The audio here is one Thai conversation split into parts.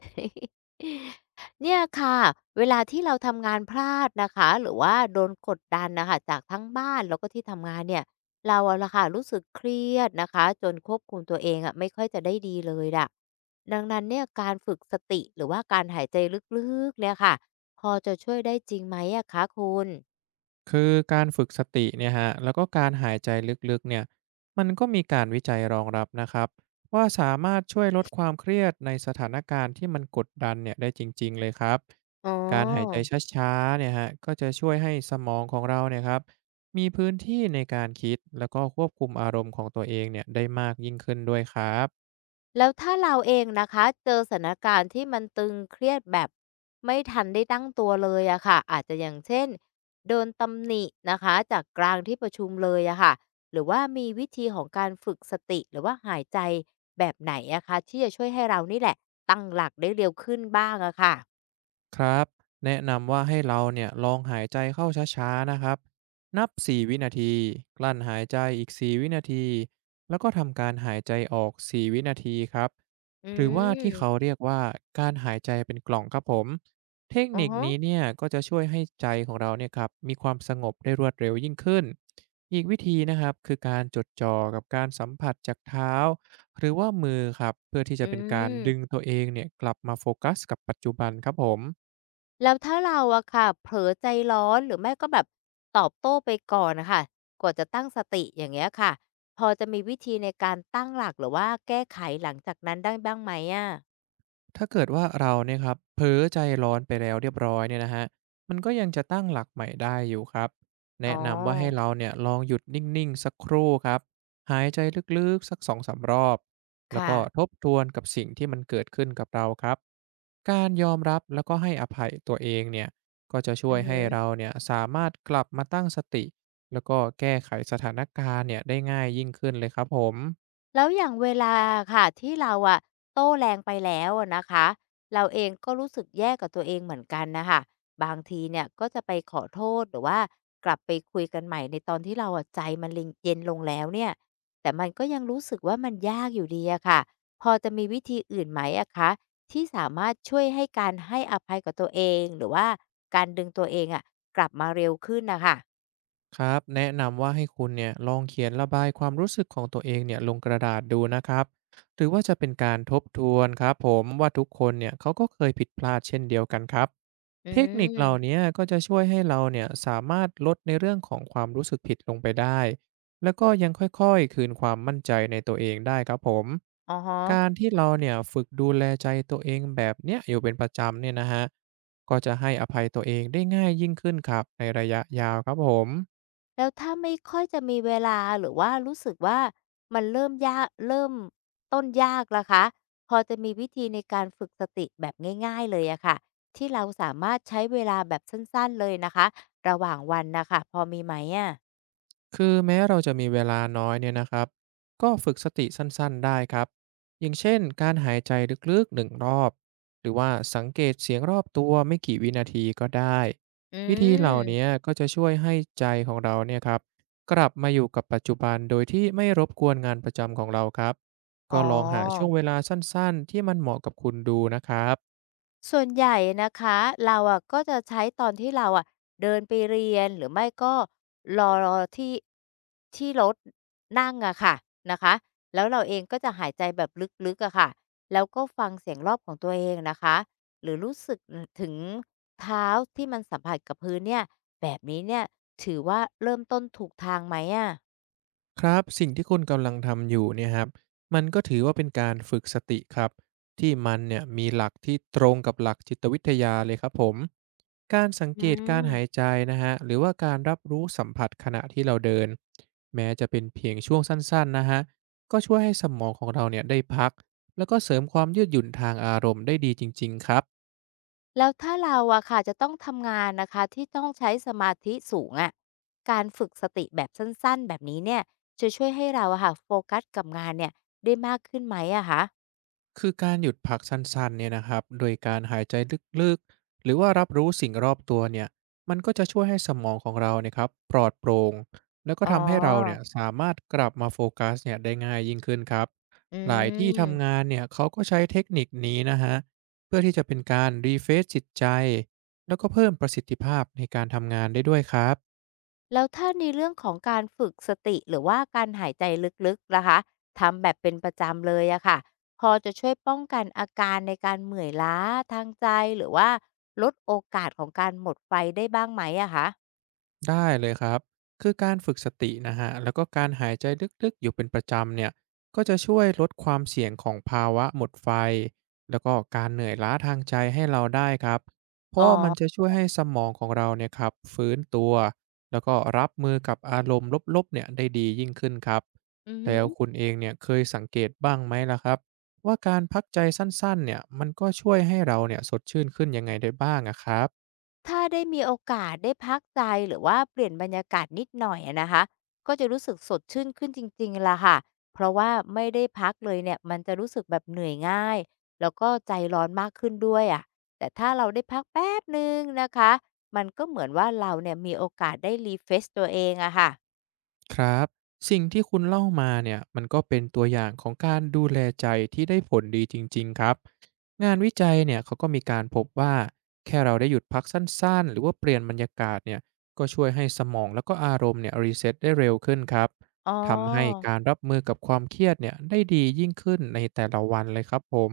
เนี่ยค่ะเวลาที่เราทำงานพลาดนะคะหรือว่าโดนกดดันนะคะจากทั้งบ้านแล้วก็ที่ทำงานเนี่ยเราอะล่ะค่ะรู้สึกเครียดนะคะจนควบคุมตัวเองอะไม่ค่อยจะได้ดีเลยล่ะดังนั้นเนี่ยการฝึกสติหรือว่าการหายใจลึกๆเนี่ยค่ะพอจะช่วยได้จริงไหมอะคะคุณคือการฝึกสติเนี่ยฮะแล้วก็การหายใจลึกๆเนี่ยมันก็มีการวิจัยรองรับนะครับว่าสามารถช่วยลดความเครียดในสถานการณ์ที่มันกดดันเนี่ยได้จริงๆเลยครับอ๋อ การหายใจช้าๆเนี่ยฮะก็จะช่วยให้สมองของเราเนี่ยครับมีพื้นที่ในการคิดแล้วก็ควบคุมอารมณ์ของตัวเองเนี่ยได้มากยิ่งขึ้นด้วยครับ แล้วถ้าเราเองนะคะเจอสถานการณ์ที่มันตึงเครียดแบบไม่ทันได้ตั้งตัวเลยอะค่ะอาจจะอย่างเช่นโดนตำหนินะคะจากกลางที่ประชุมเลยอะค่ะหรือว่ามีวิธีของการฝึกสติหรือว่าหายใจแบบไหนอะคะที่จะช่วยให้เรานี่แหละตั้งหลักได้เร็วขึ้นบ้างอะค่ะครับแนะนำว่าให้เราเนี่ยลองหายใจเข้าช้าๆนะครับนับ 4 วินาทีกลั้นหายใจอีก 4 วินาทีแล้วก็ทำการหายใจออก 4 วินาทีครับอืหรือว่าที่เขามเรียกว่าการหายใจเป็นกล่องครับผมเทคอือนิคฮะนี้เนี่ยก็จะช่วยให้ใจของเราเนี่ยครับมีความสงบได้รวดเร็วยิ่งขึ้นอีกวิธีนะครับคือการจดจ่อกับการสัมผัสจากเท้าหรือว่ามือครับเพื่อที่จะอืเป็นการดึงม ตัวเองเนี่ยกลับมาโฟกัสกับปัจจุบันครับผม แล้วถ้าเราอะค่ะเผลอใจร้อนหรือไม่ก็แบบตอบโต้ไปก่อนนะคะกว่าจะตั้งสติอย่างเงี้ยค่ะพอจะมีวิธีในการตั้งหลักหรือว่าแก้ไขหลังจากนั้นได้บ้างไหมอะถ้าเกิดว่าเราเนี่ยครับเผลอใจร้อนไปแล้วเรียบร้อยเนี่ยนะฮะมันก็ยังจะตั้งหลักใหม่ได้อยู่ครับอ๋แนะอนำว่าให้เราเนี่ยลองหยุดนิ่งๆสักครู่ครับหายใจลึกๆสัก2-3รอบแล้วค่ะก็ทบทวนกับสิ่งที่มันเกิดขึ้นกับเราครับการยอมรับแล้วก็ให้อภัยตัวเองเนี่ยก็จะช่อืวยอฮึ ให้เราเนี่ยสามารถกลับมาตั้งสติแล้วก็แก้ไขสถานการณ์เนี่ยได้ง่ายยิ่งขึ้นเลยครับผม แล้วอย่างเวลาค่ะที่เราอะโต้แรงไปแล้วอะนะคะเราเองก็รู้สึกแย่กับตัวเองเหมือนกันนะคะบางทีเนี่ยก็จะไปขอโทษหรือว่ากลับไปคุยกันใหม่ในตอนที่เราอะใจมันเย็นลงแล้วเนี่ยแต่มันก็ยังรู้สึกว่ามันยากอยู่ดีอะค่ะพอจะมีวิธีอื่นไหมอะคะที่สามารถช่วยให้การให้อภัยกับตัวเองหรือว่าการดึงตัวเองอะกลับมาเร็วขึ้นนะคะครับแนะนำว่าให้คุณเนี่ยลองเขียนระบายความรู้สึกของตัวเองเนี่ยลงกระดาษดูนะครับหรือว่าจะเป็นการทบทวนครับผมว่าทุกคนเนี่ยเขาก็เคยผิดพลาดเช่นเดียวกันครับอืเทคนิคเหล่านี้มก็จะช่วยให้เราเนี่ยสามารถลดในเรื่องของความรู้สึกผิดลงไปได้แล้วก็ยังค่อยๆคืนความมั่นใจในตัวเองได้ครับผมอะฮะ การที่เราเนี่ยฝึกดูแลใจตัวเองแบบเนี้ยอยู่เป็นประจำเนี่ยนะฮะก็จะให้อภัยตัวเองได้ง่ายยิ่งขึ้นครับในระยะยาวครับผม แล้วถ้าไม่ค่อยจะมีเวลาหรือว่ารู้สึกว่ามันเริ่มยากเริ่มต้นยากล่ะคะพอจะมีวิธีในการฝึกสติแบบง่ายๆเลยอะค่ะที่เราสามารถใช้เวลาแบบสั้นๆเลยนะคะระหว่างวันน่ะค่ะพอมีไหมอะคือแม้เราจะมีเวลาน้อยเนี่ยนะครับก็ฝึกสติสั้นๆได้ครับอย่างเช่นการหายใจลึกๆหนึ่งรอบหรือว่าสังเกตเสียงรอบตัวไม่กี่วินาทีก็ได้อืวิธีเหล่านี้มก็จะช่วยให้ใจของเราเนี่ยครับกลับมาอยู่กับปัจจุบันโดยที่ไม่รบกวนงานประจำของเราครับอ๋ก็อ ลองหาช่วงเวลาสั้นๆที่มันเหมาะกับคุณดูนะครับ ส่วนใหญ่นะคะเราอะก็จะใช้ตอนที่เราอะเดินไปเรียนหรือไม่ก็รอที่ที่รถนั่งอะค่ะนะคะแล้วเราเองก็จะหายใจแบบลึกๆอะค่ะแล้วก็ฟังเสียงรอบของตัวเองนะคะหรือรู้สึกถึงเท้าที่มันสัมผัสกับพื้นเนี่ยแบบนี้เนี่ยถือว่าเริ่มต้นถูกทางไหมอะครับสิ่งที่คุณกำลังทำอยู่เนี่ยครับมันก็ถือว่าเป็นการฝึกสติครับที่มันเนี่ยมีหลักที่ตรงกับหลักจิตวิทยาเลยครับผมการสังอืเกตการหายม ใจนะฮะหรือว่าการรับรู้สัมผัสขณะที่เราเดินแม้จะเป็นเพียงช่วงสั้นๆนะฮะก็ช่วยให้สมองของเราเนี่ยได้พักแล้วก็เสริมความยืดหยุ่นทางอารมณ์ได้ดีจริงๆครับ แล้วถ้าเราอะค่ะจะต้องทำงานนะคะที่ต้องใช้สมาธิสูงอะการฝึกสติแบบสั้นๆแบบนี้เนี่ยจะช่วยให้เราอะค่ะโฟกัสกับงานเนี่ยได้มากขึ้นไหมอะคะคือการหยุดพักสั้นๆเนี่ยนะครับโดยการหายใจลึกๆหรือว่ารับรู้สิ่งรอบตัวเนี่ยมันก็จะช่วยให้สมองของเราเนี่ยครับปลอดโปร่งแล้วก็อ๋ทำให้เราเนี่อยสามารถกลับมาโฟกัสเนี่ยได้ง่ายยิ่งขึ้นครับอืหลายที่ทำงามนเนี่ยเขาก็ใช้เทคนิคนี้นะฮะเพื่อที่จะเป็นการรีเฟซจิตใจแล้วก็เพิ่มประสิทธิภาพในการทำงานได้ด้วยครับ แล้วถ้าในเรื่องของการฝึกสติหรือว่าการหายใจลึกๆล่ะคะทำแบบเป็นประจำเลยอะค่ะพอจะช่วยป้องกันอาการในการเหมื่อยล้าทางใจหรือว่าลดโอกาสของการหมดไฟได้บ้างไหมอะคะได้เลยครับคือการฝึกสตินะฮะแล้วก็การหายใจลึกๆอยู่เป็นประจำเนี่ยก็จะช่วยลดความเสี่ยงของภาวะหมดไฟแล้วก็การเหนื่อยล้าทางใจให้เราได้ครับเพราะอ๋อว่ามันจะช่วยให้สมองของเราเนี่ยครับฟื้นตัวแล้วก็รับมือกับอารมณ์ลบๆเนี่ยได้ดียิ่งขึ้นครับอืแล้วคุม ณเองเนี่ยเคยสังเกตบ้างไหมล่ะครับว่าการพักใจสั้นๆเนี่ยมันก็ช่วยให้เราเนี่ยสดชื่นขึ้นยังไงได้บ้างอะครับ ถ้าได้มีโอกาสได้พักใจหรือว่าเปลี่ยนบรรยากาศนิดหน่อยอะนะคะก็จะรู้สึกสดชื่นขึ้นจริงๆล่ะค่ะเพราะว่าไม่ได้พักเลยเนี่ยมันจะรู้สึกแบบเหนื่อยง่ายแล้วก็ใจร้อนมากขึ้นด้วยอะแต่ถ้าเราได้พักแป๊บหนึ่งนะคะมันก็เหมือนว่าเราเนี่ยมีโอกาสได้ refresh ตัวเองอะค่ะครับสิ่งที่คุณเล่ามาเนี่ยมันก็เป็นตัวอย่างของการดูแลใจที่ได้ผลดีจริงๆครับงานวิจัยเนี่ยเขาก็มีการพบว่าแค่เราได้หยุดพักสั้นๆหรือว่าเปลี่ยนบรรยากาศเนี่ยก็ช่วยให้สมองแล้วก็อารมณ์เนี่ยรีเซ็ตได้เร็วขึ้นครับอ๋อ ทำให้การรับมือกับความเครียดเนี่ยได้ดียิ่งขึ้นในแต่ละวันเลยครับผม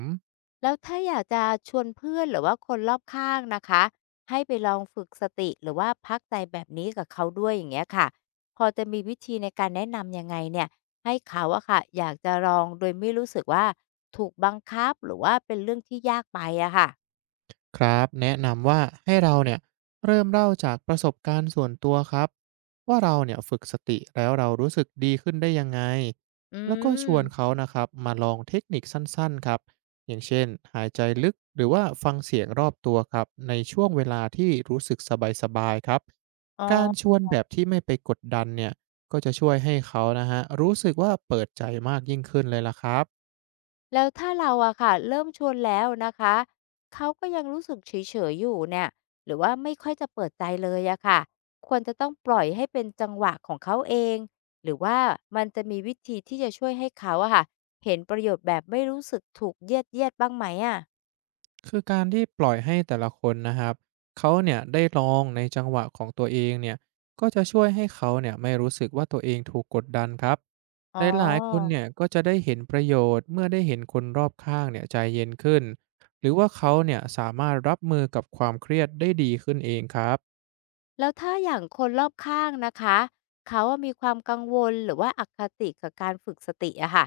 แล้วถ้าอยากจะชวนเพื่อนหรือว่าคนรอบข้างนะคะให้ไปลองฝึกสติหรือว่าพักใจแบบนี้กับเขาด้วยอย่างเงี้ยค่ะพอจะมีวิธีในการแนะนำยังไงเนี่ยให้เขาอะค่ะอยากจะลองโดยไม่รู้สึกว่าถูกบังคับหรือว่าเป็นเรื่องที่ยากไปอะค่ะครับแนะนำว่าให้เราเนี่ยเริ่มเล่าจากประสบการณ์ส่วนตัวครับว่าเราเนี่ยฝึกสติแล้วเรารู้สึกดีขึ้นได้ยังไงอืแล้วก็ชวนมเขานะครับมาลองเทคนิคสั้นๆครับอย่างเช่นหายใจลึกหรือว่าฟังเสียงรอบตัวครับในช่วงเวลาที่รู้สึกสบายๆครับอ๋อ การชวนแบบที่ไม่ไปกดดันเนี่ยก็จะช่วยให้เขานะฮะรู้สึกว่าเปิดใจมากยิ่งขึ้นเลยล่ะครับ แล้วถ้าเราอะค่ะเริ่มชวนแล้วนะคะเขาก็ยังรู้สึกเฉยๆอยู่เนี่ยหรือว่าไม่ค่อยจะเปิดใจเลยอะค่ะควรจะต้องปล่อยให้เป็นจังหวะของเขาเองหรือว่ามันจะมีวิธีที่จะช่วยให้เขาอะค่ะเห็นประโยชน์แบบไม่รู้สึกถูกเยียดเยียดบ้างไหมอะคือการที่ปล่อยให้แต่ละคนนะครับเขาเนี่ยได้ลองในจังหวะของตัวเองเนี่ยก็จะช่วยให้เขาเนี่ยไม่รู้สึกว่าตัวเองถูกกดดันครับอ๋อ หลายๆคนเนี่ยก็จะได้เห็นประโยชน์เมื่อได้เห็นคนรอบข้างเนี่ยใจเย็นขึ้นหรือว่าเขาเนี่ยสามารถรับมือกับความเครียดได้ดีขึ้นเองครับ แล้วถ้าอย่างคนรอบข้างนะคะเขาอะมีความกังวลหรือว่าอคติกับการฝึกสติอะค่ะ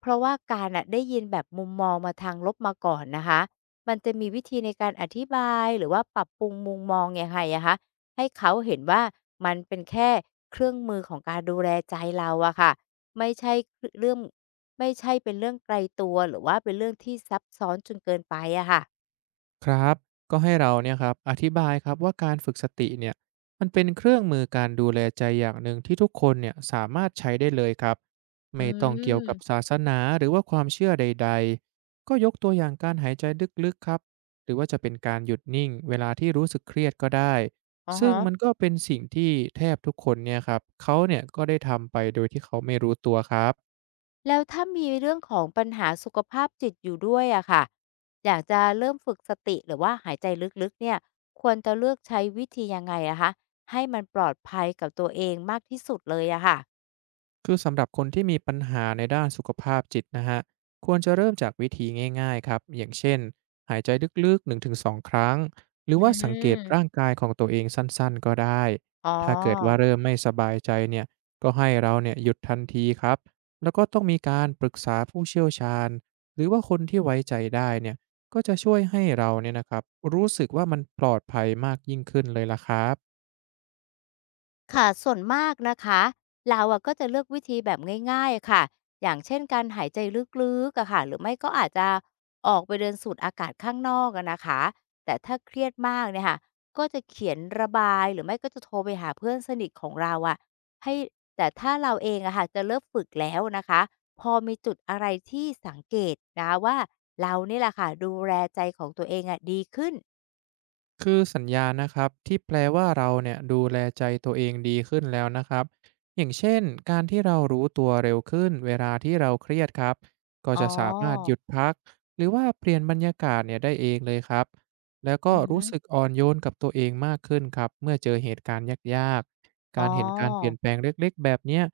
เพราะว่าการอะได้ยินแบบมุมมองมาทางลบมาก่อนนะคะมันจะมีวิธีในการอธิบายหรือว่าปรับปรุงมุมมองยังไงอะคะให้เขาเห็นว่ามันเป็นแค่เครื่องมือของการดูแลใจเราอะค่ะไม่ใช่เรื่องไม่ใช่เป็นเรื่องไกลตัวหรือว่าเป็นเรื่องที่ซับซ้อนจนเกินไปอะค่ะครับก็ให้เราเนี่ยครับอธิบายครับว่าการฝึกสติเนี่ยมันเป็นเครื่องมือการดูแลใจอย่างหนึ่งที่ทุกคนเนี่ยสามารถใช้ได้เลยครับอืไม่ต้องเกี่ยวกับมศาสนาหรือว่าความเชื่อใดๆก็ยกตัวอย่างการหายใจลึกๆครับหรือว่าจะเป็นการหยุดนิ่งเวลาที่รู้สึกเครียดก็ได้อ๋อซึ่งฮะ มันก็เป็นสิ่งที่แทบทุกคนเนี่ยครับเขาเนี่ยก็ได้ทำไปโดยที่เขาไม่รู้ตัวครับ แล้วถ้ามีเรื่องของปัญหาสุขภาพจิตอยู่ด้วยอะค่ะอยากจะเริ่มฝึกสติหรือว่าหายใจลึกๆเนี่ยควรจะเลือกใช้วิธียังไงอะคะให้มันปลอดภัยกับตัวเองมากที่สุดเลยอะค่ะคือสำหรับคนที่มีปัญหาในด้านสุขภาพจิตนะฮะควรจะเริ่มจากวิธีง่ายๆครับอย่างเช่นหายใจลึกๆ1-2ครั้งหรืออืว่าสังเกตร่างมกายของตัวเองสั้นๆก็ได้อ๋อ ถ้าเกิดว่าเริ่มไม่สบายใจเนี่ยก็ให้เราเนี่ยหยุดทันทีครับแล้วก็ต้องมีการปรึกษาผู้เชี่ยวชาญหรือว่าคนที่ไว้ใจได้เนี่ยก็จะช่วยให้เราเนี่ยนะครับรู้สึกว่ามันปลอดภัยมากยิ่งขึ้นเลยล่ะครับ ค่ะส่วนมากนะคะเราอะก็จะเลือกวิธีแบบง่ายๆค่ะอย่างเช่นการหายใจลึกๆอะค่ะหรือไม่ก็อาจจะออกไปเดินสูดอากาศข้างนอกอะนะคะแต่ถ้าเครียดมากเนี่ยค่ะก็จะเขียนระบายหรือไม่ก็จะโทรไปหาเพื่อนสนิทของเราอะให้แต่ถ้าเราเองอะค่ะจะเริ่มฝึกแล้วนะคะพอมีจุดอะไรที่สังเกตนะคะว่าเรานี่แหละค่ะดูแลใจของตัวเองอะดีขึ้นคือสัญญาณนะครับที่แปลว่าเราเนี่ยดูแลใจตัวเองดีขึ้นแล้วนะครับอย่างเช่นการที่เรารู้ตัวเร็วขึ้นเวลาที่เราเครียดครับก็อ๋จะสามารถหอยุดพักหรือว่าเปลี่ยนบรรยากาศเนี่ยได้เองเลยครับแล้วอืก็อหืรู้อสึกอ่อนโยนกับตัวเองมากขึ้นครับเมื่อเจอเหตุการณ์ยากๆอ๋การเห็นการเปลี่ยนอ แปลงเล็กๆแบบเนี้ย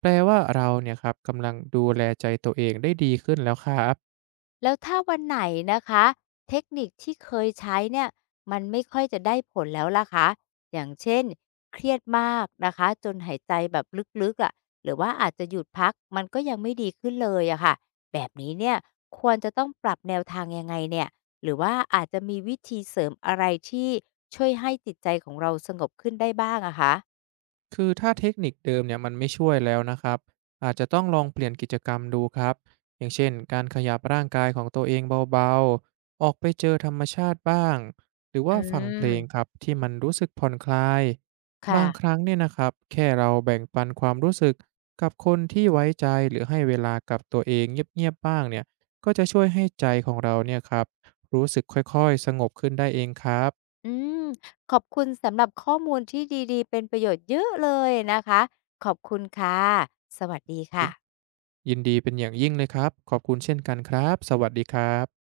แปลว่าเราเนี่ยครับกำลังดูแลใจตัวเองได้ดีขึ้นแล้วครับ แล้วถ้าวันไหนนะคะเทคนิคที่เคยใช้เนี่ยมันไม่ค่อยจะได้ผลแล้วล่ะคะอย่างเช่นเครียดมากนะคะจนหายใจแบบลึกๆอะ่ะหรือว่าอาจจะหยุดพักมันก็ยังไม่ดีขึ้นเลยอะค่ะแบบนี้เนี่ยควรจะต้องปรับแนวทางยังไงเนี่ยหรือว่าอาจจะมีวิธีเสริมอะไรที่ช่วยให้จิตใจของเราสงบขึ้นได้บ้างอะคะคือถ้าเทคนิคเดิมเนี่ยมันไม่ช่วยแล้วนะครับอาจจะต้องลองเปลี่ยนกิจกรรมดูครับอย่างเช่นการขยับร่างกายของตัวเองเบาๆออกไปเจอธรรมชาติบ้างหรืออืว่าฟังเพลงครับมที่มันรู้สึกผ่อนคลายบางคค่ะ รั้งเนี่ยนะครับแค่เราแบ่งปันความรู้สึกกับคนที่ไว้ใจหรือให้เวลากับตัวเองเงียบๆบ้างเนี่ยก็จะช่วยให้ใจของเราเนี่ยครับรู้สึกค่อยๆสงบขึ้นได้เองครับ อืมขอบคุณสำหรับข้อมูลที่ดีๆ เป็นประโยชน์เยอะเลยนะคะ ขอบคุณค่ะ สวัสดียิค่ะยินดีเป็นอย่างยิ่งเลยครับ ขอบคุณเช่นกันครับ สวัสดีครับ